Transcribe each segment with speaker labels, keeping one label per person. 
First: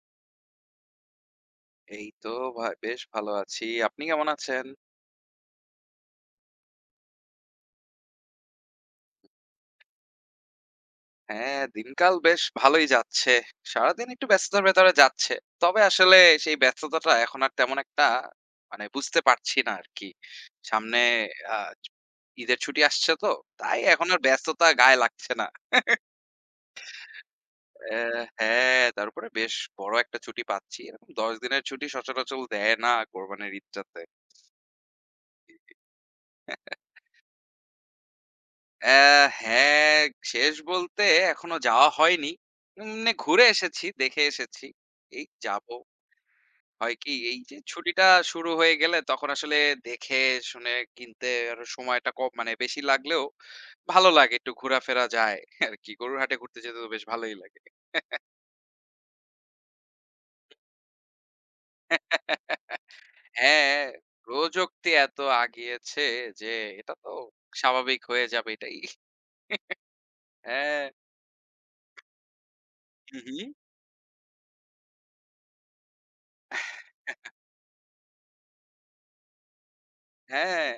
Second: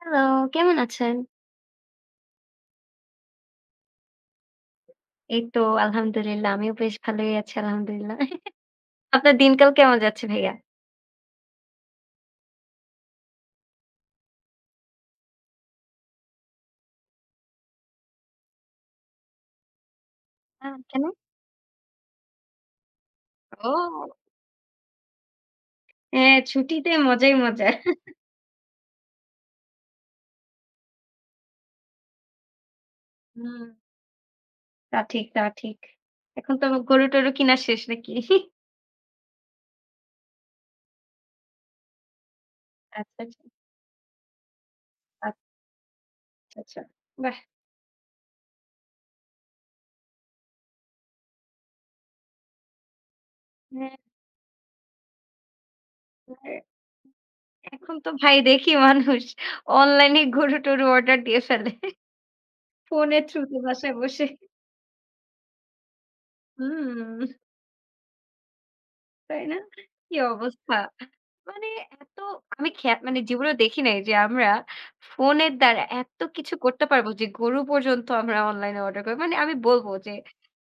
Speaker 1: Hello, কেমন আছেন?
Speaker 2: এই তো ভাই বেশ ভালো আছি। আপনি কেমন আছেন?
Speaker 1: এই তো আলহামদুলিল্লাহ। আমিও বেশ ভালোই আছি আলহামদুলিল্লাহ। আপনার দিনকাল কেমন যাচ্ছে ভাইয়া?
Speaker 2: হ্যাঁ, দিনকাল বেশ ভালোই যাচ্ছে। সারাদিন একটু ব্যস্ততার ভেতরে যাচ্ছে। তবে আসলে সেই ব্যস্ততাটা এখন আর তেমন একটা মানে বুঝতে পারছি না আরকি। সামনে
Speaker 1: কেন?
Speaker 2: আ ঈদের ছুটি আসছে তো। তাই এখন
Speaker 1: ও!
Speaker 2: আর ব্যস্ততা গায়ে লাগছে না।
Speaker 1: হ্যাঁ, ছুটিতে মজাই মজা।
Speaker 2: অ্যা হ্যাঁ, তারপরে বেশ বড় একটা ছুটি পাচ্ছি। এরকম ১০ দিনের ছুটি সচরাচর দেয় না কোরবানির
Speaker 1: হুম,
Speaker 2: ঈদটাতে।
Speaker 1: তা ঠিক, তা ঠিক। এখন তো গরু-টরু কিনা শেষ নাকি?
Speaker 2: অ্যা হ্যাঁ, শেষ বলতে এখনো যাওয়া হয়নি। এমনি
Speaker 1: আচ্ছা,
Speaker 2: ঘুরে
Speaker 1: আচ্ছা।
Speaker 2: এসেছি, দেখে এসেছি। এই
Speaker 1: আচ্ছা,
Speaker 2: যাবো।
Speaker 1: আচ্ছা।
Speaker 2: হয় কি
Speaker 1: বাহ!
Speaker 2: এই যে ছুটিটা শুরু হয়ে গেলে তখন আসলে দেখে শুনে কিনতে আরো সময়টা কম মানে বেশি লাগলেও
Speaker 1: হ্যাঁ,
Speaker 2: ভালো লাগে। একটু ঘোরাফেরা যায় আরকি। গরুরহাটে
Speaker 1: হ্যাঁ।
Speaker 2: ঘুরতে যেতে তো বেশ ভালোই লাগে।
Speaker 1: এখন তো ভাই দেখি মানুষ অনলাইনে গরু-টরু অর্ডার দিয়ে ফেলে। ফোনের থ্রুতে
Speaker 2: হ্যাঁ,
Speaker 1: বাসায় বসে।
Speaker 2: প্রযুক্তি এত আগিয়েছে যে এটা তো
Speaker 1: হুম।
Speaker 2: স্বাভাবিক হয়ে যাবে এটাই।
Speaker 1: তাই না? কি অবস্থা!
Speaker 2: হ্যাঁ।
Speaker 1: মানে এত আমি
Speaker 2: হু,
Speaker 1: মানে
Speaker 2: হু।
Speaker 1: জীবনেও দেখি নাই যে আমরা ফোনের দ্বারা এত কিছু করতে পারবো যে গরু পর্যন্ত আমরা অনলাইনে অর্ডার করি। মানে আমি বলব যে
Speaker 2: হ্যাঁ।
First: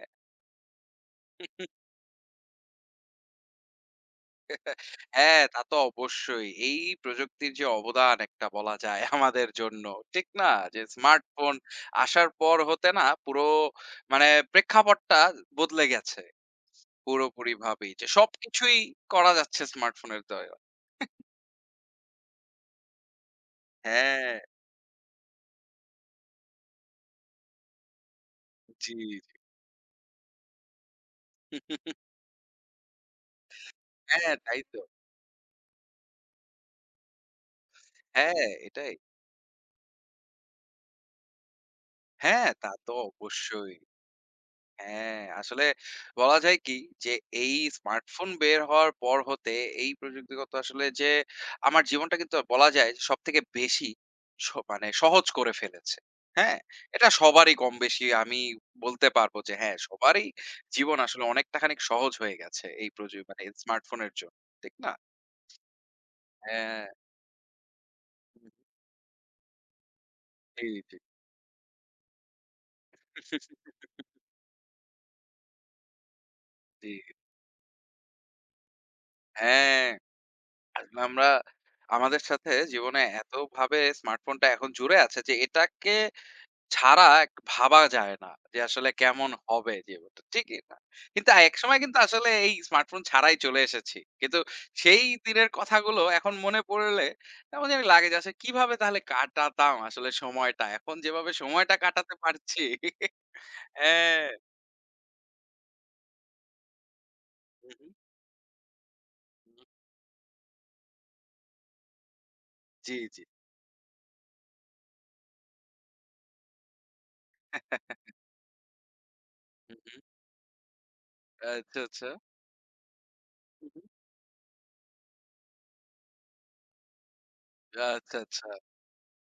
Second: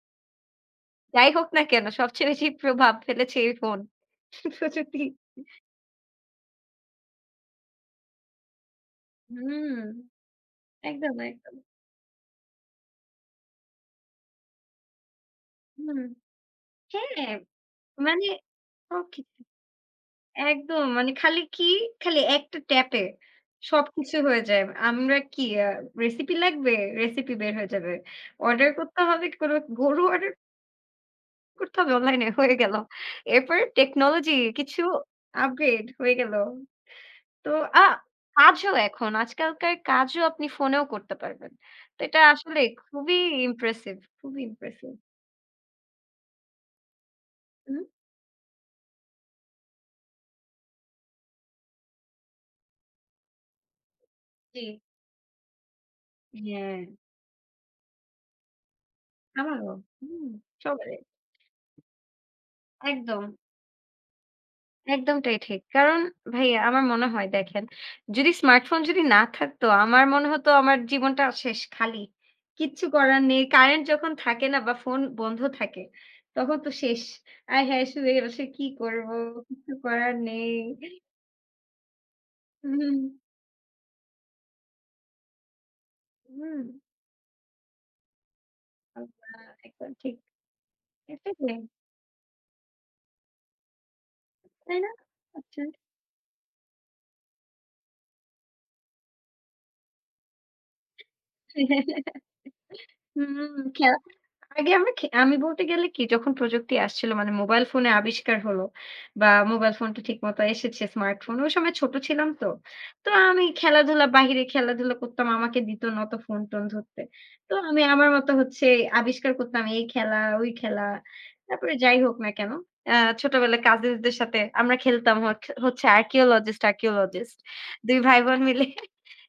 Speaker 1: যাই হোক না কেন সবচেয়ে বেশি প্রভাব ফেলেছে এই ফোন। প্রযুক্তি।
Speaker 2: হ্যাঁ, তা তো অবশ্যই। এই প্রযুক্তির যে অবদান একটা বলা যায় আমাদের
Speaker 1: হুম,
Speaker 2: জন্য। ঠিক না? যে
Speaker 1: একদম,
Speaker 2: স্মার্টফোন
Speaker 1: একদম।
Speaker 2: আসার পর হতে না পুরো মানে প্রেক্ষাপটটা বদলে
Speaker 1: হুম,
Speaker 2: গেছে
Speaker 1: হ্যাঁ,
Speaker 2: পুরোপুরিভাবেই। যে
Speaker 1: মানে
Speaker 2: সবকিছুই
Speaker 1: ওকে
Speaker 2: করা যাচ্ছে স্মার্টফোনের দ্বারা।
Speaker 1: একদম। মানে খালি কি? খালি একটা ট্যাপে সবকিছু
Speaker 2: হ্যাঁ,
Speaker 1: হয়ে যায়। আমরা কি রেসিপি লাগবে? রেসিপি বের হয়ে যাবে। অর্ডার
Speaker 2: জি,
Speaker 1: করতে
Speaker 2: জি।
Speaker 1: হবে কোনো গরু অর্ডার করতে হবে অনলাইনে হয়ে গেল। এরপরে
Speaker 2: হ্যাঁ,
Speaker 1: টেকনোলজি
Speaker 2: তাই তো।
Speaker 1: কিছু আপগ্রেড হয়ে গেল। তো আ
Speaker 2: হ্যাঁ,
Speaker 1: কাজও
Speaker 2: এটাই।
Speaker 1: এখন আজকালকার কাজও আপনি ফোনেও করতে পারবেন। তো এটা
Speaker 2: হ্যাঁ,
Speaker 1: আসলে
Speaker 2: তা তো
Speaker 1: খুবই
Speaker 2: অবশ্যই।
Speaker 1: ইমপ্রেসিভ, খুবই ইমপ্রেসিভ।
Speaker 2: হ্যাঁ, আসলে বলা যায় কি যে এই
Speaker 1: হুম?
Speaker 2: স্মার্টফোন বের হওয়ার পর হতে এই প্রযুক্তিগত আসলে যে আমার জীবনটা কিন্তু বলা যায় সবথেকে বেশি স
Speaker 1: জি।
Speaker 2: মানে সহজ করে ফেলেছে। হ্যাঁ?
Speaker 1: হ্যাঁ,
Speaker 2: এটা সবারই কম বেশি আমি বলতে পারবো যে
Speaker 1: আমারও।
Speaker 2: হ্যাঁ, সবারই
Speaker 1: হুম, সবারই।
Speaker 2: জীবন আসলে অনেকটা খানিক সহজ হয়ে গেছে এই প্রযু
Speaker 1: একদম।
Speaker 2: মানে স্মার্টফোনের জন্য। ঠিক না?
Speaker 1: একদমটাই ঠিক। কারণ ভাইয়া
Speaker 2: হ্যাঁ।
Speaker 1: আমার মনে হয় দেখেন, যদি স্মার্টফোন যদি না থাকতো আমার মনে হতো
Speaker 2: জি,
Speaker 1: আমার
Speaker 2: জি।
Speaker 1: জীবনটা শেষ খালি। কিচ্ছু করার নেই। কারেন্ট যখন থাকে না বা ফোন বন্ধ থাকে, তখন তো
Speaker 2: জি,
Speaker 1: শেষ। আয় হায়! শুয়ে বসে কি করব? কিচ্ছু
Speaker 2: হ্যাঁ।
Speaker 1: করার নেই।
Speaker 2: আসলে আমরা আমাদের সাথে
Speaker 1: হুম,
Speaker 2: জীবনে এতভাবে স্মার্টফোনটা এখন জুড়ে আছে যে এটাকে
Speaker 1: হুম।
Speaker 2: ছাড়া এক ভাবা যায় না যে আসলে কেমন
Speaker 1: আল্লাহ!
Speaker 2: হবে
Speaker 1: একদম ঠিক।
Speaker 2: জীবনটা। ঠিকই না।
Speaker 1: এটা
Speaker 2: কিন্তু
Speaker 1: ঠিক,
Speaker 2: একসময় কিন্তু আসলে এই স্মার্টফোন ছাড়াই চলে এসেছি। কিন্তু
Speaker 1: তাই না?
Speaker 2: সেই দিনের
Speaker 1: আচ্ছা।
Speaker 2: কথাগুলো এখন মনে পড়লে কেমন জানি লাগে যে আসলে কিভাবে তাহলে কাটাতাম আসলে সময়টা। এখন যেভাবে সময়টা কাটাতে পারছি
Speaker 1: হুম, খেলা
Speaker 2: হ্যাঁ।
Speaker 1: আগে আমরা আমি বলতে গেলে কি যখন প্রযুক্তি আসছিল মানে
Speaker 2: হুম,
Speaker 1: মোবাইল
Speaker 2: হুম, হুম।
Speaker 1: ফোনের আবিষ্কার হলো বা মোবাইল ফোনটা ঠিকমতো এসেছে স্মার্টফোন। ওই সময় ছোট ছিলাম তো।
Speaker 2: জি,
Speaker 1: তো
Speaker 2: জি।
Speaker 1: আমি খেলাধুলা বাহিরে খেলাধুলা করতাম। আমাকে দিত না অত ফোন-টোন ধরতে। তো আমি আমার মতো হচ্ছে আবিষ্কার করতাম
Speaker 2: হুম,
Speaker 1: এই
Speaker 2: হুম।
Speaker 1: খেলা, ওই খেলা। তারপরে
Speaker 2: আচ্ছা,
Speaker 1: যাই
Speaker 2: আচ্ছা।
Speaker 1: হোক না কেন? আ ছোটবেলায়
Speaker 2: হুম, হুম।
Speaker 1: কাজিনসদের সাথে আমরা খেলতাম হচ্ছে হচ্ছে archaeologist, archaeologist ২
Speaker 2: আচ্ছা,
Speaker 1: ভাই বোন
Speaker 2: আচ্ছা।
Speaker 1: মিলে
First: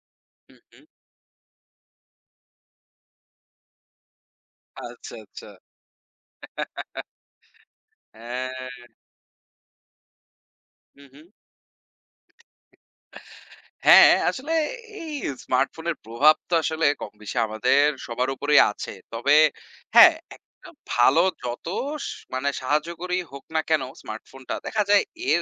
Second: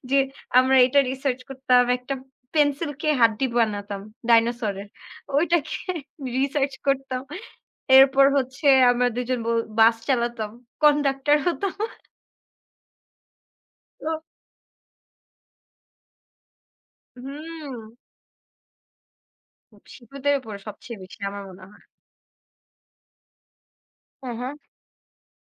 Speaker 1: যে
Speaker 2: হুম,
Speaker 1: আমরা
Speaker 2: হুম।
Speaker 1: এটা রিসার্চ করতাম। একটা পেন্সিলকে হাড্ডি বানাতাম ডাইনোসরের।
Speaker 2: আচ্ছা, আচ্ছা।
Speaker 1: ওইটাকে রিসার্চ করতাম। এরপর হচ্ছে
Speaker 2: হ্যাঁ।
Speaker 1: আমরা ২ জন বল বাস চালাতাম।
Speaker 2: হুম, হুম।
Speaker 1: কন্ডাক্টর হতাম। তো
Speaker 2: হ্যাঁ, আসলে এই স্মার্টফোনের প্রভাব তো আসলে কমবেশি
Speaker 1: হুম,
Speaker 2: আমাদের সবার উপরেই আছে। তবে হ্যাঁ,
Speaker 1: শিশুদের উপর
Speaker 2: একটা
Speaker 1: সবচেয়ে বেশি
Speaker 2: ভালো
Speaker 1: আমার মনে
Speaker 2: যত
Speaker 1: হয়।
Speaker 2: স মানে সাহায্যকরী হোক না কেন
Speaker 1: হ্যাঁ, হ্যাঁ।
Speaker 2: স্মার্টফোনটা, দেখা যায় এর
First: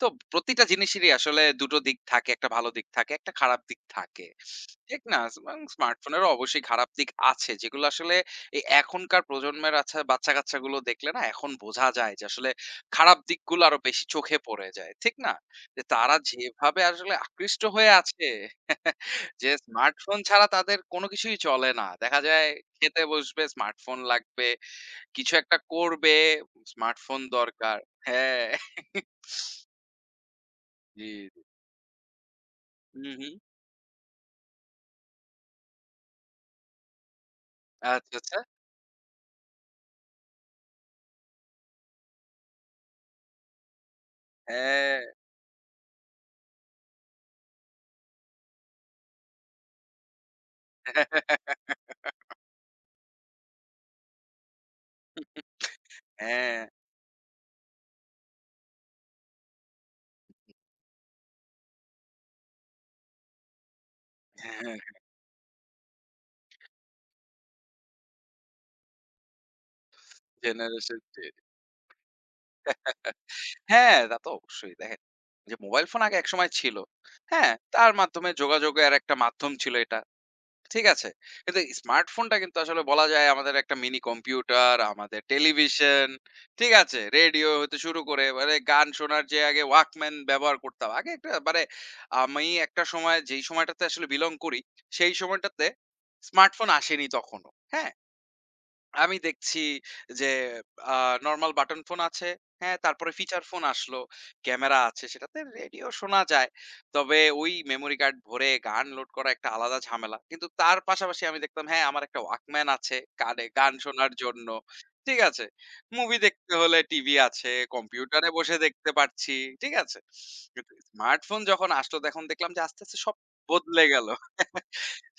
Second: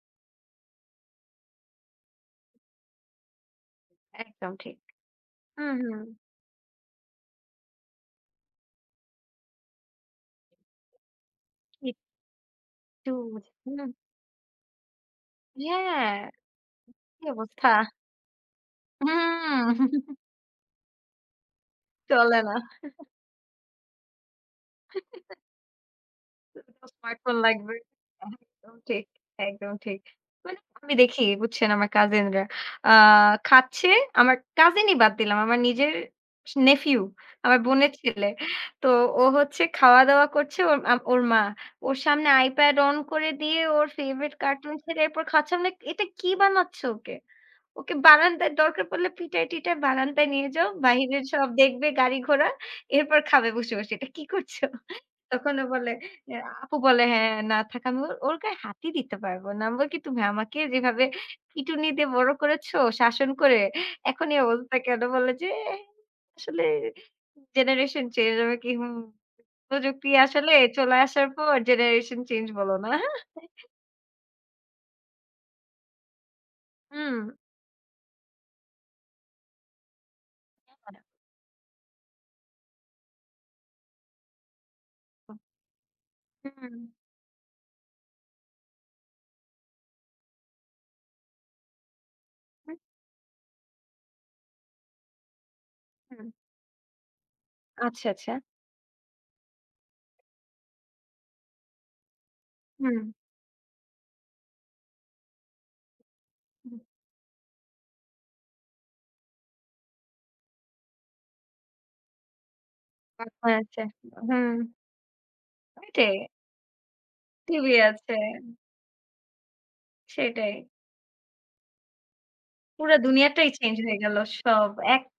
Speaker 2: তো প্রতিটা জিনিসেরই আসলে ২ টো দিক থাকে। একটা ভালো দিক থাকে, একটা খারাপ দিক থাকে।
Speaker 1: একদম ঠিক।
Speaker 2: ঠিক না? এবং
Speaker 1: হুম, হুম।
Speaker 2: স্মার্টফোনেরও অবশ্যই খারাপ দিক আছে। যেগুলো আসলে এই এখনকার প্রজন্মের আচ্ছা বাচ্চা-কাচ্চাগুলো দেখলে না এখন বোঝা যায় যে আসলে
Speaker 1: একটু
Speaker 2: খারাপ দিকগুলো আরো
Speaker 1: হুম,
Speaker 2: বেশি চোখে পড়ে যায়। ঠিক না? যে তারা
Speaker 1: হ্যাঁ,
Speaker 2: যেভাবে আসলে
Speaker 1: কি
Speaker 2: আকৃষ্ট
Speaker 1: অবস্থা?
Speaker 2: হয়ে আছে যে
Speaker 1: হুম,
Speaker 2: স্মার্টফোন ছাড়া তাদের কোনো কিছুই চলে না। দেখা
Speaker 1: চলে
Speaker 2: যায়
Speaker 1: না।
Speaker 2: খেতে বসবে স্মার্টফোন লাগবে, কিছু একটা করবে স্মার্টফোন
Speaker 1: স্মার্টফোন লাগবে।
Speaker 2: দরকার। হ্যাঁ।
Speaker 1: একদম ঠিক, একদম ঠিক। মানে আমি
Speaker 2: জি,
Speaker 1: দেখি
Speaker 2: জি।
Speaker 1: বুঝছেন আমার কাজিনরা আ
Speaker 2: হুম, হুম।
Speaker 1: খাচ্ছে আমার কাজিনই বাদ দিলাম। আমার নিজের নেফিউ, আমার বোনের
Speaker 2: আচ্ছা,
Speaker 1: ছেলে।
Speaker 2: আচ্ছা।
Speaker 1: তো ও হচ্ছে খাওয়া-দাওয়া করছে ওর ওর মা। ওর সামনে iPad অন করে দিয়ে ওর ফেভারিট কার্টুন
Speaker 2: হ্যাঁ।
Speaker 1: ছেড়ে এরপর খাচ্ছে। আমি লাইক এটা কি বানাচ্ছ ওকে? ওকে বারান্দায় দরকার পড়লে পিটায়-টিটায় বারান্দায় নিয়ে যাও। বাহিরের সব দেখবে গাড়ি ঘোড়া। এরপর খাবে বসে, বসে। এটা কি করছো? তখন ও বলে এ
Speaker 2: হ্যাঁ,
Speaker 1: আপু বলে, "হ্যাঁ, না থাক আমি ওর ওর গায়ে হাতই দিতে পারব না।" আমি বলি কি, "তুমি আমাকে যেভাবে পিটুনি দিয়ে বড় করেছো, শাসন করে, এখন এই
Speaker 2: হ্যাঁ,
Speaker 1: অবস্থা কেন?" বলে যে, "আসলে জেনারেশন চেঞ্জ।" আমি কি, "হুম, প্রযুক্তি আসলে চলে
Speaker 2: জেনারেশন
Speaker 1: আসার
Speaker 2: চেঞ্জ।
Speaker 1: পর জেনারেশন চেঞ্জ বলো না।"
Speaker 2: হ্যাঁ, তা তো অবশ্যই। দেখেন যে মোবাইল ফোন আগে একসময় ছিল।
Speaker 1: হুম।
Speaker 2: হ্যাঁ? তার মাধ্যমে যোগাযোগের একটা মাধ্যম ছিল এটা। ঠিক আছে। কিন্তু স্মার্টফোনটা কিন্তু আসলে বলা যায় আমাদের একটা মিনি কম্পিউটার, আমাদের টেলিভিশন, ঠিক
Speaker 1: হুম,
Speaker 2: আছে? রেডিও হতে শুরু করে মানে গান শোনার যে আগে ওয়াকম্যান ব্যবহার করতাম। আগে একটা মানে আমি
Speaker 1: হুম,
Speaker 2: একটা সময় যেই সময়টাতে আসলে বিলং করি, সেই সময়টাতে
Speaker 1: হুম।
Speaker 2: স্মার্টফোন আসেনি তখনো। হ্যাঁ?
Speaker 1: আচ্ছা, আচ্ছা।
Speaker 2: আমি দেখছি যে আ নরমাল বাটন ফোন আছে, হ্যাঁ?
Speaker 1: হুম,
Speaker 2: তারপরে ফিচার ফোন আসলো, ক্যামেরা আছে, সেটাতে রেডিও শোনা যায়।
Speaker 1: হুম।
Speaker 2: তবে ওই মেমোরি কার্ড ভরে গান লোড করা একটা আলাদা ঝামেলা। কিন্তু তার পাশাপাশি আমি দেখতাম হ্যাঁ, আমার একটা ওয়াকম্যান আছে কানে
Speaker 1: আচ্ছা,
Speaker 2: গান
Speaker 1: আচ্ছা।
Speaker 2: শোনার জন্য।
Speaker 1: হুম,
Speaker 2: ঠিক আছে?
Speaker 1: ওইটাই।
Speaker 2: মুভি দেখতে হলে টিভি আছে,
Speaker 1: টিভি আছে।
Speaker 2: কম্পিউটারে বসে দেখতে পারছি। ঠিক আছে?
Speaker 1: সেটাই।
Speaker 2: কিন্তু স্মার্টফোন যখন আসলো তখন দেখলাম যে আস্তে,
Speaker 1: পুরা
Speaker 2: আস্তে সব
Speaker 1: দুনিয়াটাই চেঞ্জ
Speaker 2: বদলে
Speaker 1: হয়ে
Speaker 2: গেল।
Speaker 1: গেল সব,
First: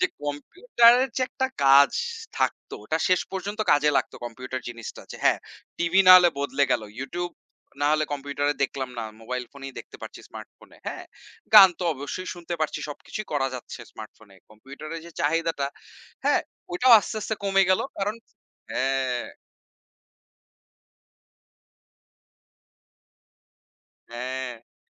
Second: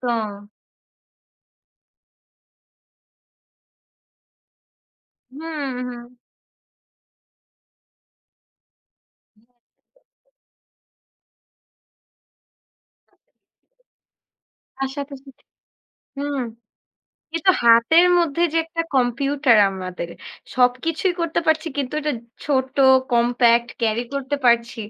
Speaker 2: যে কম্পিউটারের যে একটা কাজ থাকতো, ওটা শেষ পর্যন্ত কাজে লাগতো কম্পিউটার জিনিসটা। যে হ্যাঁ,
Speaker 1: হুম,
Speaker 2: টিভি
Speaker 1: হুম।
Speaker 2: না হলে বদলে গেল। YouTube না হলে কম্পিউটারে দেখলাম না। মোবাইল ফোনেই দেখতে পারছি স্মার্টফোনে। হ্যাঁ? গান তো অবশ্যই শুনতে পারছি। সবকিছুই করা যাচ্ছে স্মার্টফোনে।
Speaker 1: তার
Speaker 2: কম্পিউটারের যে
Speaker 1: সাথে, সাথে
Speaker 2: চাহিদাটা, হ্যাঁ?
Speaker 1: হুম।
Speaker 2: ওইটাও আস্তে, আস্তে
Speaker 1: কিন্তু
Speaker 2: কমে গেল।
Speaker 1: হাতের
Speaker 2: কারণ
Speaker 1: মধ্যে যে একটা
Speaker 2: হ্যাঁ,
Speaker 1: কম্পিউটার আমাদের, সবকিছুই করতে পারছি কিন্তু এটা ছোট, কম্প্যাক্ট, ক্যারি করতে
Speaker 2: হ্যাঁ।
Speaker 1: পারছি।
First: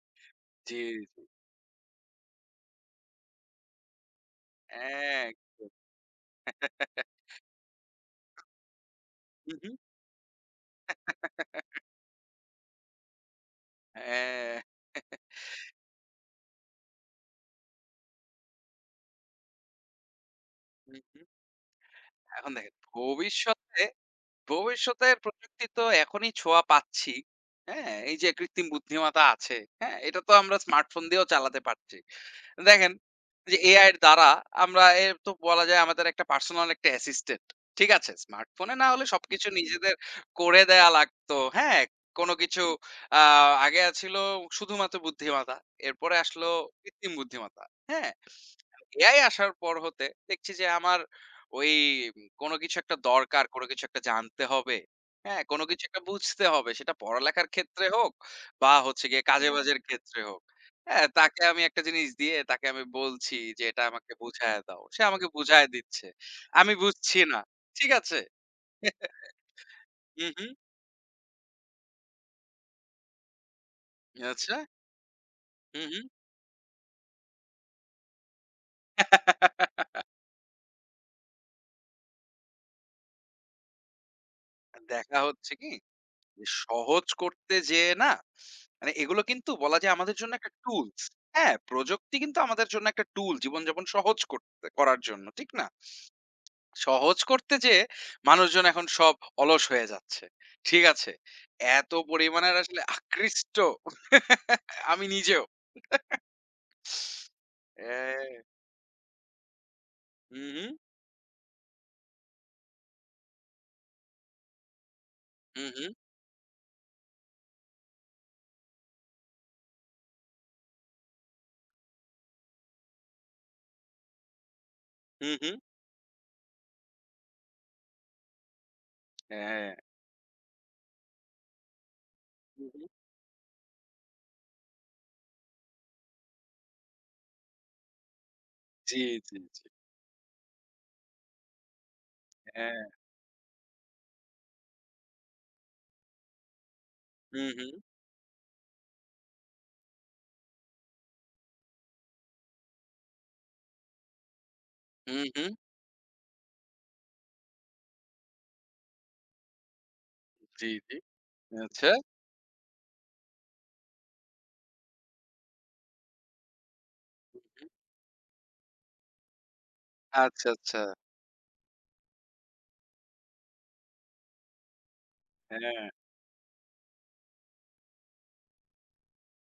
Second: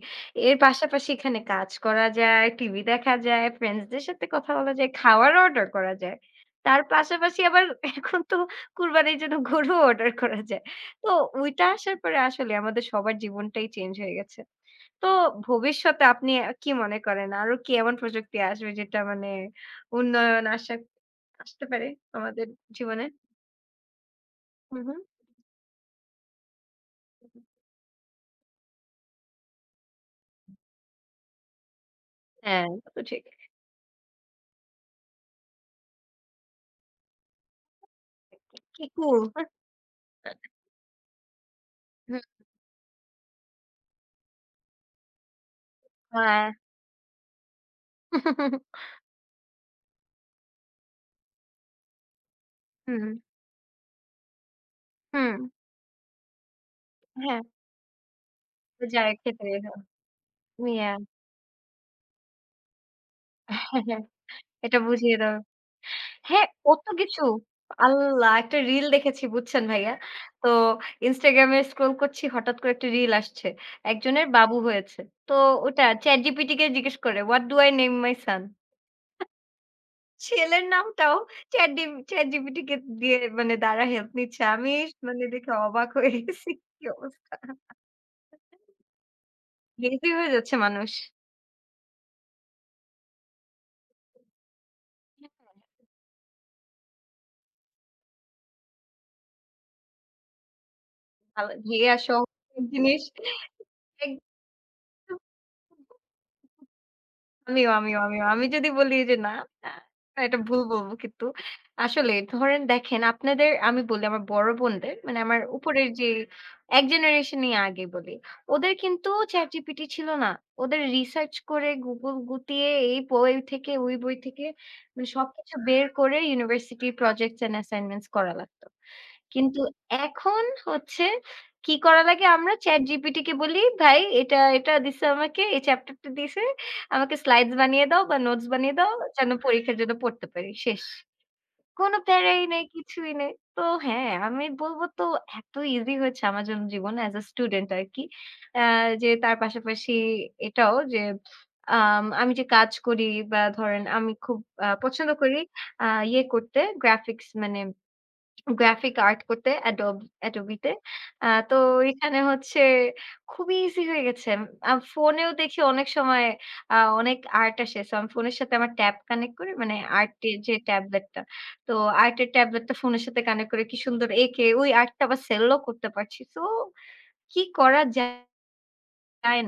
Speaker 1: এর
Speaker 2: জি,
Speaker 1: পাশাপাশি
Speaker 2: জি।
Speaker 1: এখানে কাজ করা যায়, টিভি দেখা যায়, ফ্রেন্ডসদের সাথে কথা বলা যায়,
Speaker 2: হ্যাঁ,
Speaker 1: খাওয়ার অর্ডার
Speaker 2: একদম।
Speaker 1: করা যায়। তার পাশাপাশি আবার এখন তো কুরবানির জন্য
Speaker 2: হু, হু।
Speaker 1: গরুও অর্ডার করা যায়। তো ওইটা আসার পরে আসলে আমাদের সবার জীবনটাই চেঞ্জ হয়ে গেছে।
Speaker 2: হ্যাঁ।
Speaker 1: তো ভবিষ্যতে আপনি কি মনে করেন? আরো কি এমন প্রযুক্তি আসবে যেটা মানে উন্নয়ন আশা
Speaker 2: হু, হু।
Speaker 1: আসতে পারে আমাদের
Speaker 2: এখন দেখেন
Speaker 1: জীবনে।
Speaker 2: ভবিষ্যতে
Speaker 1: হুম, হুম।
Speaker 2: ভবিষ্যতের প্রযুক্তি তো এখনই ছোঁয়া পাচ্ছি। হ্যাঁ? এই যে কৃত্রিম বুদ্ধিমত্তা আছে, হ্যাঁ? এটা তো আমরা স্মার্টফোন দিয়েও চালাতে পারছি।
Speaker 1: হ্যাঁ, তা
Speaker 2: দেখেন
Speaker 1: তো ঠিক।
Speaker 2: যে এআই এর দ্বারা আমরা এর তো বলা যায় আমাদের একটা পার্সোনাল একটা অ্যাসিস্ট্যান্ট। ঠিক আছে? স্মার্টফোনে
Speaker 1: কি
Speaker 2: না হলে
Speaker 1: কুল।
Speaker 2: সবকিছু নিজেদের করে দেয়া লাগতো। হ্যাঁ?
Speaker 1: হুম,
Speaker 2: কোনো কিছু আ আগে ছিল শুধুমাত্র বুদ্ধিমত্তা। এরপরে
Speaker 1: হ্যাঁ।
Speaker 2: আসলো কৃত্রিম বুদ্ধিমত্তা। হ্যাঁ? এআই আসার পর হতে দেখছি যে আমার ওই কোনো কিছু একটা
Speaker 1: হুম,
Speaker 2: দরকার, কোনো কিছু একটা জানতে হবে।
Speaker 1: হুম।
Speaker 2: হ্যাঁ? কোনো কিছু একটা বুঝতে হবে। সেটা
Speaker 1: হ্যাঁ,
Speaker 2: পড়ালেখার ক্ষেত্রে হোক বা হচ্ছে
Speaker 1: যায়
Speaker 2: গিয়ে
Speaker 1: খেতে
Speaker 2: কাজে-বাজের ক্ষেত্রে হোক।
Speaker 1: ইয়া
Speaker 2: হ্যাঁ? তাকে আমি একটা জিনিস দিয়ে তাকে আমি বলছি যে, "এটা আমাকে বুঝায়া
Speaker 1: এটা
Speaker 2: দাও।" সে
Speaker 1: বুঝিয়ে
Speaker 2: আমাকে
Speaker 1: দাও।
Speaker 2: বুঝায় দিচ্ছে।
Speaker 1: হ্যাঁ,
Speaker 2: আমি
Speaker 1: কত
Speaker 2: বুঝছি
Speaker 1: কিছু।
Speaker 2: না। ঠিক আছে?
Speaker 1: আল্লাহ! একটা রিল দেখেছি বুঝছেন ভাইয়া।
Speaker 2: হু, হু।
Speaker 1: তো Instagram এ স্ক্রল করছি হঠাৎ করে একটা রিল আসছে। একজনের
Speaker 2: আচ্ছা।
Speaker 1: বাবু হয়েছে। তো
Speaker 2: হু,
Speaker 1: ওটা
Speaker 2: হু।
Speaker 1: ChatGPT কে জিজ্ঞেস করে, "What do I name my son?" ছেলের নামটাও চ্যাটজিপিটি কে দিয়ে মানে দ্বারা হেল্প নিচ্ছে। আমি
Speaker 2: দেখা
Speaker 1: মানে দেখে
Speaker 2: হচ্ছে কি
Speaker 1: অবাক হয়ে গেছি। কি
Speaker 2: সহজ
Speaker 1: অবস্থা!
Speaker 2: করতে যেয়ে না, মানে এগুলো কিন্তু বলা যায়
Speaker 1: lazy
Speaker 2: আমাদের
Speaker 1: হয়ে
Speaker 2: জন্য একটা
Speaker 1: যাচ্ছে মানুষ।
Speaker 2: টুলস। হ্যাঁ, প্রযুক্তি কিন্তু আমাদের জন্য একটা টুল জীবনযাপন সহজ করতে করার জন্য, ঠিক না? সহজ করতে যেয়ে মানুষজন এখন সব অলস হয়ে যাচ্ছে। ঠিক আছে?
Speaker 1: ভালো ঘেয়ে
Speaker 2: এত
Speaker 1: আর
Speaker 2: পরিমাণের
Speaker 1: সহজ
Speaker 2: আসলে
Speaker 1: জিনিস
Speaker 2: আকৃষ্ট আমি
Speaker 1: একদম
Speaker 2: নিজেও।
Speaker 1: আমিও।
Speaker 2: হ্যাঁ,
Speaker 1: আমি যদি বলি যে না, আ এটা
Speaker 2: হু,
Speaker 1: ভুল
Speaker 2: হু,
Speaker 1: বলব কিন্তু আসলে ধরেন দেখেন আপনাদের আমি বলি আমার বড় বোনদের মানে আমার
Speaker 2: হু, হু,
Speaker 1: উপরের যে এক জেনারেশন ই আগে বলি। ওদের কিন্তু ChatGPT ছিল না। ওদের রিসার্চ করে Google গুতিয়ে এই বই থেকে ওই বই থেকে মানে
Speaker 2: হু, হু,
Speaker 1: সবকিছু বের করে ইউনিভার্সিটি প্রজেক্টস অ্যান্ড অ্যাসাইনমেন্টস করা লাগতো। কিন্তু
Speaker 2: হ্যাঁ,
Speaker 1: এখন হচ্ছে কি করা লাগে আমরা
Speaker 2: হু, হু,
Speaker 1: ChatGPT কে বলি, "ভাই এটা, এটা দিছে আমাকে, এই চ্যাপ্টারটা দিছে।" আমাকে স্লাইডস বানিয়ে দাও বা নোটস বানিয়ে দাও
Speaker 2: জি,
Speaker 1: যেন
Speaker 2: জি, জি,
Speaker 1: পরীক্ষার জন্য পড়তে পারি। শেষ। কোনো প্যারাই নেই,
Speaker 2: হ্যাঁ,
Speaker 1: কিছুই নেই। তো হ্যাঁ, আমি বলব তো এত ইজি হয়েছে আমার জন্য জীবন as a
Speaker 2: who, who,
Speaker 1: student আরকি। আ যে তার পাশাপাশি এটাও যে আমি যে কাজ করি বা ধরেন আমি খুব পছন্দ
Speaker 2: হু,
Speaker 1: করি
Speaker 2: হু,
Speaker 1: ইয়ে করতে গ্রাফিক্স মানে গ্রাফিক আর্ট করতে Adobe
Speaker 2: জি,
Speaker 1: তে।
Speaker 2: জি,
Speaker 1: তো
Speaker 2: আচ্ছা,
Speaker 1: এখানে হচ্ছে খুবই ইজি হয়ে গেছে। ফোনেও দেখি অনেক সময় আ অনেক আর্ট আসে। সো আমি ফোনের সাথে আমার ট্যাব কানেক্ট করে মানে আর্টের
Speaker 2: আচ্ছা,
Speaker 1: যে
Speaker 2: আচ্ছা,
Speaker 1: ট্যাবলেটটা, তো আর্টের ট্যাবলেটটা ফোনের সাথে কানেক্ট করে কি সুন্দর এঁকে ওই আর্টটা আবার সেলও
Speaker 2: হ্যাঁ।
Speaker 1: করতে পারছি। সো কি করা যায়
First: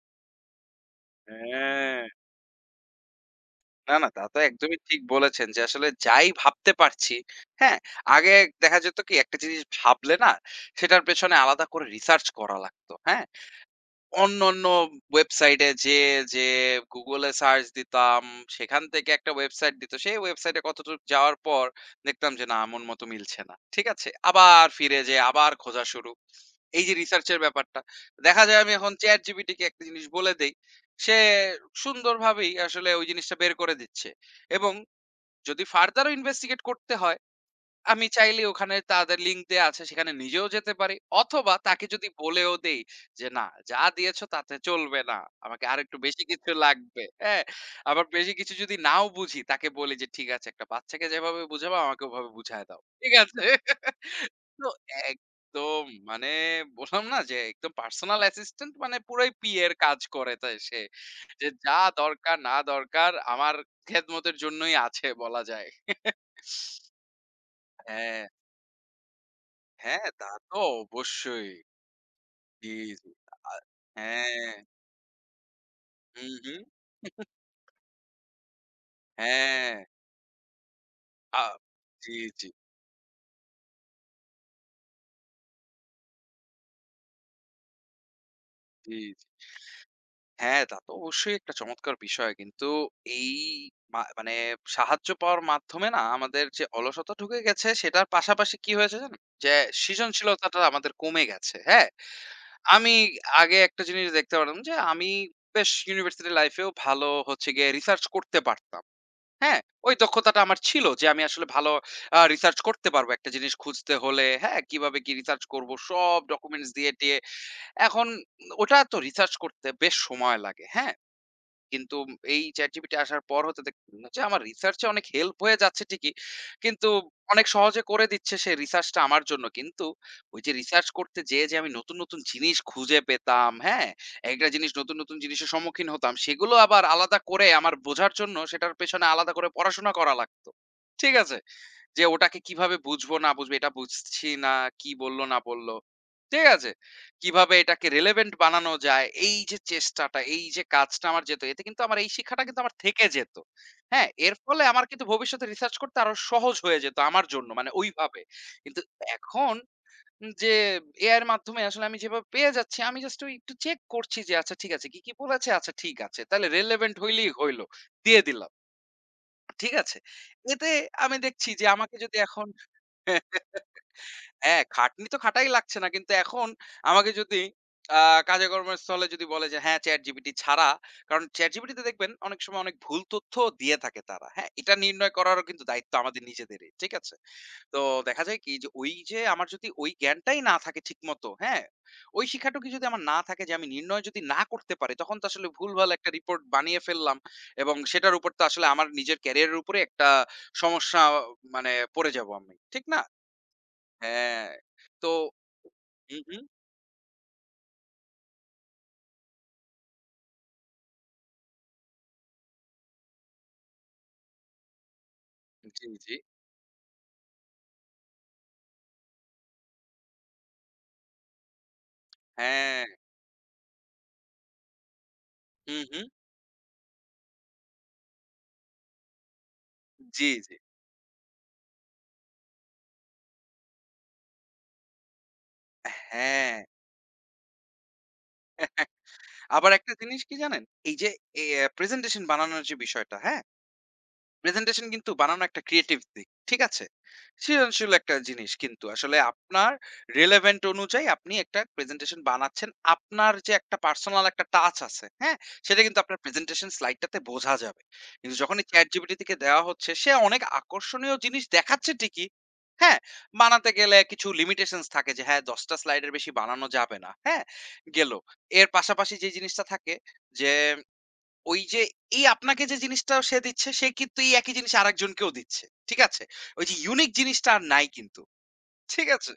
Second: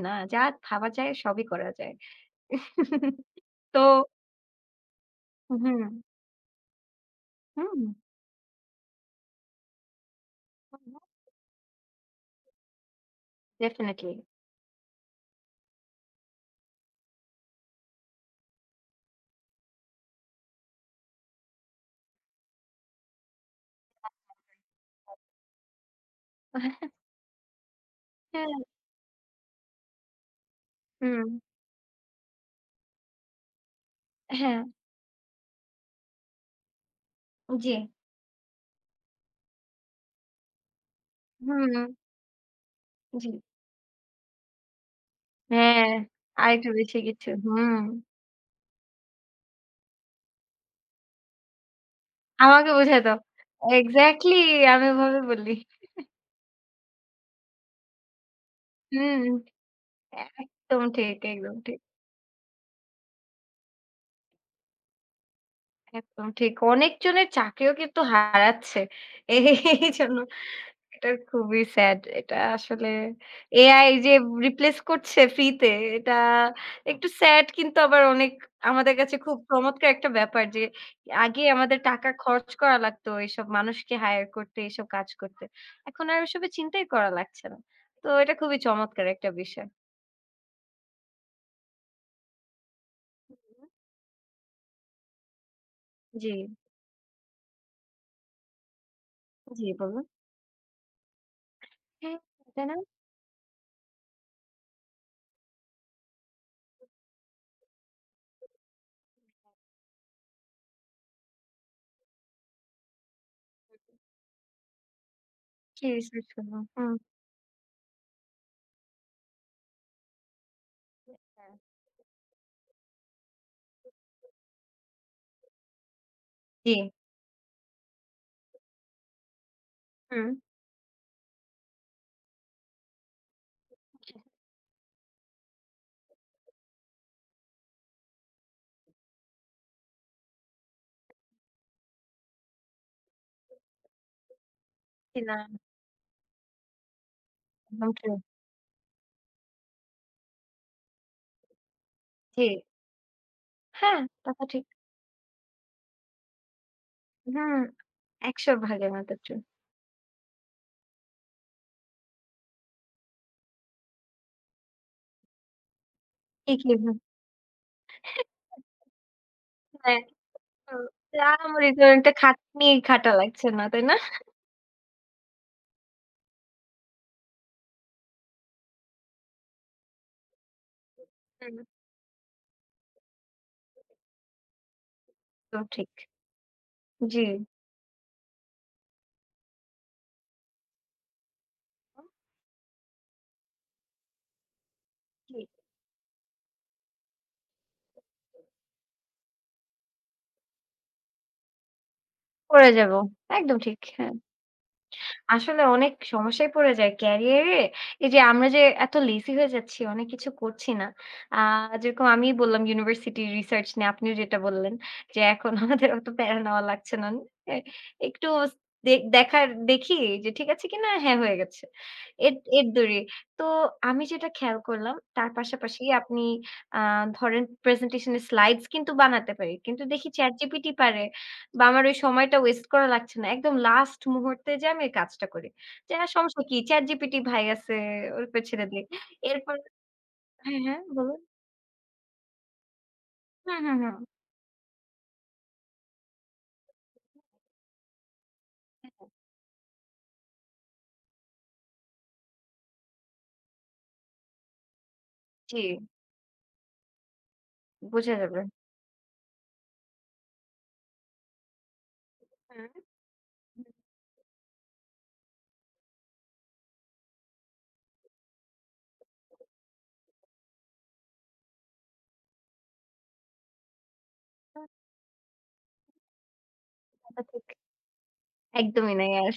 Speaker 1: না? যা ভাবা যায় সবই করা যায়।
Speaker 2: হ্যাঁ।
Speaker 1: তো
Speaker 2: না, না তা তো একদমই ঠিক বলেছেন
Speaker 1: হুম,
Speaker 2: যে আসলে
Speaker 1: হুম,
Speaker 2: যাই ভাবতে পারছি, হ্যাঁ?
Speaker 1: হুম,
Speaker 2: আগে দেখা যেত কি একটা জিনিস ভাবলে না সেটার পেছনে আলাদা করে রিসার্চ করা লাগতো। হ্যাঁ?
Speaker 1: ডেফিনিটলি।
Speaker 2: অন্যান্য ওয়েবসাইটে যেয়ে, যে Google এ সার্চ দিতাম, সেখান থেকে একটা ওয়েবসাইট দিত। সেই ওয়েবসাইটে কতটুক যাওয়ার পর দেখতাম যে, না মন মতো মিলছে না। ঠিক আছে? আবার ফিরে যেয়ে আবার খোঁজা শুরু। এই যে রিসার্চ এর ব্যাপারটা। দেখা
Speaker 1: হ্যাঁ,
Speaker 2: যায় আমি এখন ChatGPT কে একটা জিনিস বলে দেই। সে
Speaker 1: হুম,
Speaker 2: সুন্দরভাবেই আসলে ওই জিনিসটা বের করে দিচ্ছে।
Speaker 1: হ্যাঁ,
Speaker 2: এবং যদি ফার্দারও ইনভেস্টিগেট করতে হয়
Speaker 1: জি।
Speaker 2: আমি চাইলে ওখানে তাদের লিঙ্ক দেয়া আছে সেখানে নিজেও যেতে পারি। অথবা
Speaker 1: হুম,
Speaker 2: তাকে যদি বলেও দেই যে,
Speaker 1: জি।
Speaker 2: "না, যা দিয়েছো তাতে চলবে না। আমাকে
Speaker 1: হ্যাঁ,
Speaker 2: আরেকটু বেশি কিছু
Speaker 1: আরেকটু বেশি
Speaker 2: লাগবে।"
Speaker 1: কিছু।
Speaker 2: হ্যাঁ?
Speaker 1: হুম,
Speaker 2: আবার বেশি কিছু যদি নাও বুঝি তাকে বলি যে, "ঠিক আছে একটা বাচ্চাকে যেভাবে বুঝাবা আমাকে ওভাবে বুঝায়
Speaker 1: আমাকে
Speaker 2: দাও।"
Speaker 1: বুঝায়
Speaker 2: ঠিক
Speaker 1: দাও।
Speaker 2: আছে?
Speaker 1: এক্সাক্টলি
Speaker 2: তো
Speaker 1: আমি ওভাবে বলি।
Speaker 2: একদম মানে বললাম না যে একদম পার্সোনাল অ্যাসিস্ট্যান্ট মানে
Speaker 1: হুম,
Speaker 2: পুরাই পিএ এর কাজ করে তাই সে।
Speaker 1: একদম ঠিক,
Speaker 2: যে
Speaker 1: একদম
Speaker 2: যা
Speaker 1: ঠিক,
Speaker 2: দরকার না দরকার আমার খেদমতের জন্যই আছে বলা যায়।
Speaker 1: একদম ঠিক। অনেকজনের চাকরিও কিন্তু
Speaker 2: হ্যাঁ।
Speaker 1: হারাচ্ছে এই
Speaker 2: হ্যাঁ,
Speaker 1: জন্য।
Speaker 2: তা তো
Speaker 1: এটা
Speaker 2: অবশ্যই।
Speaker 1: খুবই স্যাড। এটা
Speaker 2: জি,
Speaker 1: আসলে
Speaker 2: জি। আ
Speaker 1: এআই যে
Speaker 2: হ্যাঁ,
Speaker 1: রিপ্লেস করছে ফ্রি তে এটা
Speaker 2: হুম, হুম।
Speaker 1: একটু স্যাড কিন্তু আবার অনেক আমাদের কাছে খুব
Speaker 2: হ্যাঁ,
Speaker 1: চমৎকার একটা ব্যাপার যে আগে
Speaker 2: আ
Speaker 1: আমাদের টাকা
Speaker 2: জি, জি,
Speaker 1: খরচ করা লাগতো এইসব মানুষকে হায়ার করতে, এইসব কাজ করতে। এখন আর ওসবের চিন্তাই করা লাগছে না। তো এটা খুবই
Speaker 2: জি,
Speaker 1: চমৎকার একটা
Speaker 2: জি।
Speaker 1: বিষয়।
Speaker 2: হ্যাঁ, তা তো অবশ্যই একটা চমৎকার বিষয়। কিন্তু এই
Speaker 1: হুম।
Speaker 2: মানে সাহায্য পাওয়ার মাধ্যমে না
Speaker 1: জি,
Speaker 2: আমাদের যে অলসতা ঢুকে গেছে সেটার পাশাপাশি কি হয়েছে জানেন? যে
Speaker 1: জি বলুন।
Speaker 2: সৃজনশীলতাটা আমাদের কমে গেছে। হ্যাঁ?
Speaker 1: হ্যাঁ, তাই না?
Speaker 2: আমি আগে একটা জিনিস দেখতে পারতাম যে আমি বেশ ইউনিভার্সিটি লাইফেও ভালো হচ্ছে গিয়ে রিসার্চ করতে পারতাম। হ্যাঁ, ওই দক্ষতাটা আমার ছিল যে আমি আসলে ভালো রিসার্চ করতে পারবো একটা জিনিস খুঁজতে হলে, হ্যাঁ? কিভাবে কি রিসার্চ করব
Speaker 1: কি
Speaker 2: সব
Speaker 1: রিসার্চ করব?
Speaker 2: ডকুমেন্টস
Speaker 1: হুম।
Speaker 2: দিয়ে-টিয়ে। এখন ওটা তো রিসার্চ করতে বেশ সময় লাগে, হ্যাঁ?
Speaker 1: হ্যাঁ।
Speaker 2: কিন্তু এই ChatGPT আসার পর হতে দেখলাম যে আমার রিসার্চ এ অনেক হেল্প হয়ে যাচ্ছে ঠিকই।
Speaker 1: জি।
Speaker 2: কিন্তু অনেক সহজে করে দিচ্ছে সে রিসার্চটা আমার জন্য। কিন্তু
Speaker 1: হুম।
Speaker 2: ওই যে রিসার্চ করতে যেয়ে যে আমি নতুন, নতুন জিনিস খুঁজে পেতাম, হ্যাঁ? একটা জিনিস নতুন, নতুন জিনিসের সম্মুখীন হতাম। সেগুলো আবার আলাদা করে আমার বোঝার জন্য সেটার পেছনে আলাদা করে পড়াশোনা করা লাগতো। ঠিক আছে? যে ওটাকে কিভাবে বুঝবো না বুঝবো এটা বুঝছি না, কি
Speaker 1: জি,
Speaker 2: বললো
Speaker 1: না
Speaker 2: না বললো। ঠিক আছে? কিভাবে এটাকে
Speaker 1: একদম ঠিক।
Speaker 2: relevant বানানো যায়, এই যে চেষ্টাটা, এই যে কাজটা আমার যেত, এতে কিন্তু আমার এই
Speaker 1: জি।
Speaker 2: শিক্ষাটা কিন্তু আমার থেকে যেত।
Speaker 1: হ্যাঁ,
Speaker 2: হ্যাঁ?
Speaker 1: তা
Speaker 2: এর
Speaker 1: তো
Speaker 2: ফলে
Speaker 1: ঠিক।
Speaker 2: আমার কিন্তু ভবিষ্যতে রিসার্চ করতে আরো সহজ হয়ে যেত আমার জন্য,
Speaker 1: হুম।
Speaker 2: মানে ওইভাবে।
Speaker 1: ১০০
Speaker 2: কিন্তু
Speaker 1: ভাগে মাত্র।
Speaker 2: এখন যে এআই এর মাধ্যমে আসলে আমি যেভাবে পেয়ে যাচ্ছি, আমি জাস্ট ওই একটু চেক করছি যে আচ্ছা ঠিক আছে, কি, কি বলেছে? আচ্ছা ঠিক আছে। তাহলে
Speaker 1: ঠিকই হুম।
Speaker 2: relevant হইলেই হইল। দিয়ে দিলাম। ঠিক আছে?
Speaker 1: হ্যাঁ,
Speaker 2: এতে
Speaker 1: তো
Speaker 2: আমি
Speaker 1: তা
Speaker 2: দেখছি
Speaker 1: আমার
Speaker 2: যে
Speaker 1: এই
Speaker 2: আমাকে
Speaker 1: ধরনের
Speaker 2: যদি এখন
Speaker 1: খাটনি খাটা লাগছে না, তাই না?
Speaker 2: হ্যাঁ, খাটনি তো খাটাই লাগছে না। কিন্তু এখন আমাকে যদি আ কাজে-কর্মের স্থলে যদি বলে যে হ্যাঁ, ChatGPT ছাড়া কারণ
Speaker 1: হুম,
Speaker 2: ChatGPT তে দেখবেন অনেক সময় অনেক ভুল তথ্যও দিয়ে থাকে তারা। হ্যাঁ? এটা নির্ণয় করারও কিন্তু
Speaker 1: একদম ঠিক।
Speaker 2: দায়িত্ব আমাদের নিজেদেরই। ঠিক আছে?
Speaker 1: জি।
Speaker 2: তো দেখা যায় কি যে ওই যে আমার যদি ওই জ্ঞানটাই না থাকে ঠিকমতো, হ্যাঁ? ওই শিক্ষাটুকুই যদি আমার না থাকে যে আমি নির্ণয় যদি না করতে পারি তখন তো
Speaker 1: জি,
Speaker 2: আসলে ভুলভাল একটা রিপোর্ট বানিয়ে ফেললাম এবং সেটার উপর তো আসলে আমার নিজের ক্যারিয়ারের উপরে একটা সমস্যা মানে পড়ে যাবো আমি।
Speaker 1: করে
Speaker 2: ঠিক
Speaker 1: যাব।
Speaker 2: না?
Speaker 1: একদম ঠিক। হ্যাঁ।
Speaker 2: হ্যাঁ, তো
Speaker 1: আসলে অনেক
Speaker 2: হুম, হুম।
Speaker 1: সমস্যায় পড়ে যায় ক্যারিয়ারে। এই যে আমরা যে এত লেজি হয়ে যাচ্ছি, অনেক কিছু করছি না। আ যেরকম আমিই বললাম ইউনিভার্সিটি রিসার্চ নিয়ে আপনিও যেটা বললেন যে এখন
Speaker 2: জি,
Speaker 1: আমাদের অত
Speaker 2: জি।
Speaker 1: প্যারা নেওয়া লাগছে না। এ একটু দেখার দেখি যে ঠিক আছে কিনা? হ্যাঁ, হয়ে গেছে। এর এর
Speaker 2: হ্যাঁ।
Speaker 1: দৌড়ে। তো আমি যেটা খেয়াল করলাম তার
Speaker 2: হুম,
Speaker 1: পাশাপাশি
Speaker 2: হুম।
Speaker 1: আপনি আ ধরেন প্রেজেন্টেশন এর স্লাইডস কিন্তু বানাতে পারি। কিন্তু দেখি
Speaker 2: জি, জি।
Speaker 1: ChatGPT পারে। বা আমার ওই সময়টা ওয়েস্ট করা লাগছে না। একদম লাস্ট মুহূর্তে যেয়ে আমি এই কাজটা করি। যে সমস্যা কি?
Speaker 2: হ্যাঁ।
Speaker 1: ChatGPT ভাই আছে, ওর উপর ছেড়ে দেই। এরপর
Speaker 2: আবার একটা জিনিস কি
Speaker 1: হ্যাঁ,
Speaker 2: জানেন?
Speaker 1: হ্যাঁ
Speaker 2: এই যে
Speaker 1: বলুন।
Speaker 2: এ প্রেজেন্টেশন বানানোর যে বিষয়টা, হ্যাঁ?
Speaker 1: হুম, হুম, হুম।
Speaker 2: প্রেজেন্টেশন কিন্তু বানানো একটা ক্রিয়েটিভ দিক। ঠিক আছে? সৃজনশীল একটা জিনিস কিন্তু আসলে আপনার রিলেভেন্ট অনুযায়ী আপনি একটা প্রেজেন্টেশন বানাচ্ছেন। আপনার যে একটা পার্সোনাল একটা টাচ আছে, হ্যাঁ?
Speaker 1: জি,
Speaker 2: সেটা কিন্তু আপনার প্রেজেন্টেশন স্লাইডটাতে বোঝা যাবে।
Speaker 1: বোঝা
Speaker 2: কিন্তু
Speaker 1: যাবে।
Speaker 2: যখন এই ChatGPT থেকে দেওয়া হচ্ছে সে অনেক আকর্ষণীয় জিনিস দেখাচ্ছে ঠিকই,
Speaker 1: হুম।
Speaker 2: হ্যাঁ?
Speaker 1: হুম,
Speaker 2: বানাতে গেলে কিছু লিমিটেশনস থাকে যে হ্যাঁ ১০ টা স্লাইডের বেশি বানানো যাবে না। হ্যাঁ? গেল। এর পাশাপাশি যে জিনিসটা থাকে যে ওই যে এই আপনাকে যে জিনিসটা সে দিচ্ছে সে কিন্তু এই একই
Speaker 1: তা
Speaker 2: জিনিস আরেকজনকেও দিচ্ছে। ঠিক আছে? ওই যে ইউনিক
Speaker 1: তো ঠিক।
Speaker 2: জিনিসটা আর নাই কিন্তু।
Speaker 1: একদমই
Speaker 2: ঠিক
Speaker 1: নাই
Speaker 2: আছে?
Speaker 1: আর।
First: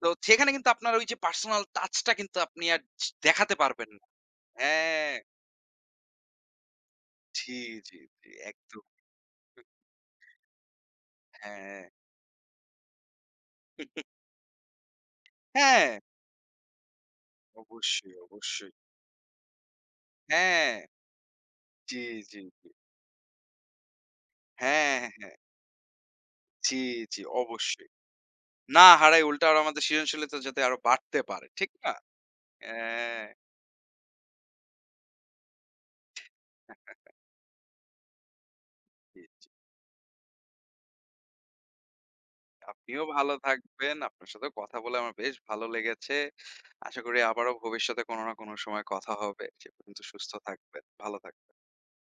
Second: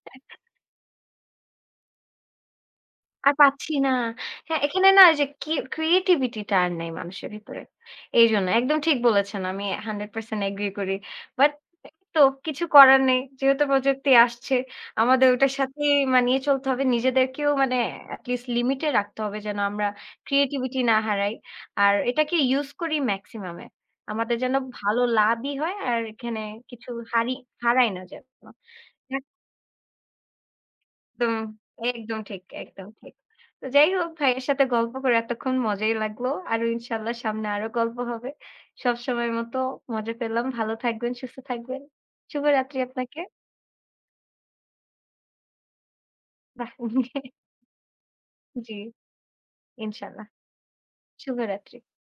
Speaker 2: তো সেখানে কিন্তু আপনার ওই যে পার্সোনাল টাচটা কিন্তু আপনি আর
Speaker 1: আর
Speaker 2: দেখাতে
Speaker 1: পাচ্ছি
Speaker 2: পারবেন
Speaker 1: না।
Speaker 2: না।
Speaker 1: হ্যাঁ, এখানে না ওই
Speaker 2: হ্যাঁ।
Speaker 1: যে কি creativity টা আর নেই মানুষের
Speaker 2: জি,
Speaker 1: ভিতরে।
Speaker 2: জি, জি।
Speaker 1: এইজন্য একদম
Speaker 2: একদম।
Speaker 1: ঠিক বলেছেন। আমি 100% এগ্রি করি। বাট
Speaker 2: হ্যাঁ।
Speaker 1: তো কিছু করার নেই। যেহেতু প্রযুক্তি আসছে, আমাদের ওটার
Speaker 2: হ্যাঁ,
Speaker 1: সাথেই মানিয়ে চলতে হবে। নিজেদেরকেও মানে
Speaker 2: অবশ্যই,
Speaker 1: at least
Speaker 2: অবশ্যই।
Speaker 1: লিমিটে রাখতে হবে যেন আমরা
Speaker 2: হ্যাঁ।
Speaker 1: creativity না হারাই। আর
Speaker 2: জি,
Speaker 1: এটাকে
Speaker 2: জি, জি।
Speaker 1: ইউজ করি maximum এ। আমাদের যেন
Speaker 2: হ্যাঁ,
Speaker 1: ভালো
Speaker 2: হ্যাঁ। হ্যাঁ,
Speaker 1: লাভই হয় আর এখানে
Speaker 2: জি,
Speaker 1: কিছু
Speaker 2: জি,
Speaker 1: হারি হারাই
Speaker 2: অবশ্যই।
Speaker 1: না যেন।
Speaker 2: না হারাই উল্টা আরো আমাদের সৃজনশীলতা যাতে আরো বাড়তে
Speaker 1: একদম,
Speaker 2: পারে। ঠিক না?
Speaker 1: একদম ঠিক।
Speaker 2: হ্যাঁ।
Speaker 1: তো যাই হোক ভাইয়ের সাথে গল্প করে এতক্ষণ মজাই লাগলো। আরো
Speaker 2: হ্যাঁ,
Speaker 1: ইনশাআল্লাহ সামনে আরো গল্প হবে।
Speaker 2: জি,
Speaker 1: সবসময়ের
Speaker 2: জি।
Speaker 1: মতো মজা পেলাম। ভালো থাকবেন, সুস্থ থাকবেন। শুভরাত্রি
Speaker 2: আপনিও
Speaker 1: আপনাকে।
Speaker 2: ভালো থাকবেন। আপনার সাথেও কথা বলে আমার বেশ ভালো লেগেছে।
Speaker 1: বাহ!
Speaker 2: আশা করি আবারও ভবিষ্যতে কোনো না কোনো
Speaker 1: জি,
Speaker 2: সময় কথা হবে। সে পর্যন্ত
Speaker 1: ইনশাআল্লাহ।
Speaker 2: সুস্থ থাকবেন, ভালো থাকবেন।
Speaker 1: শুভরাত্রি।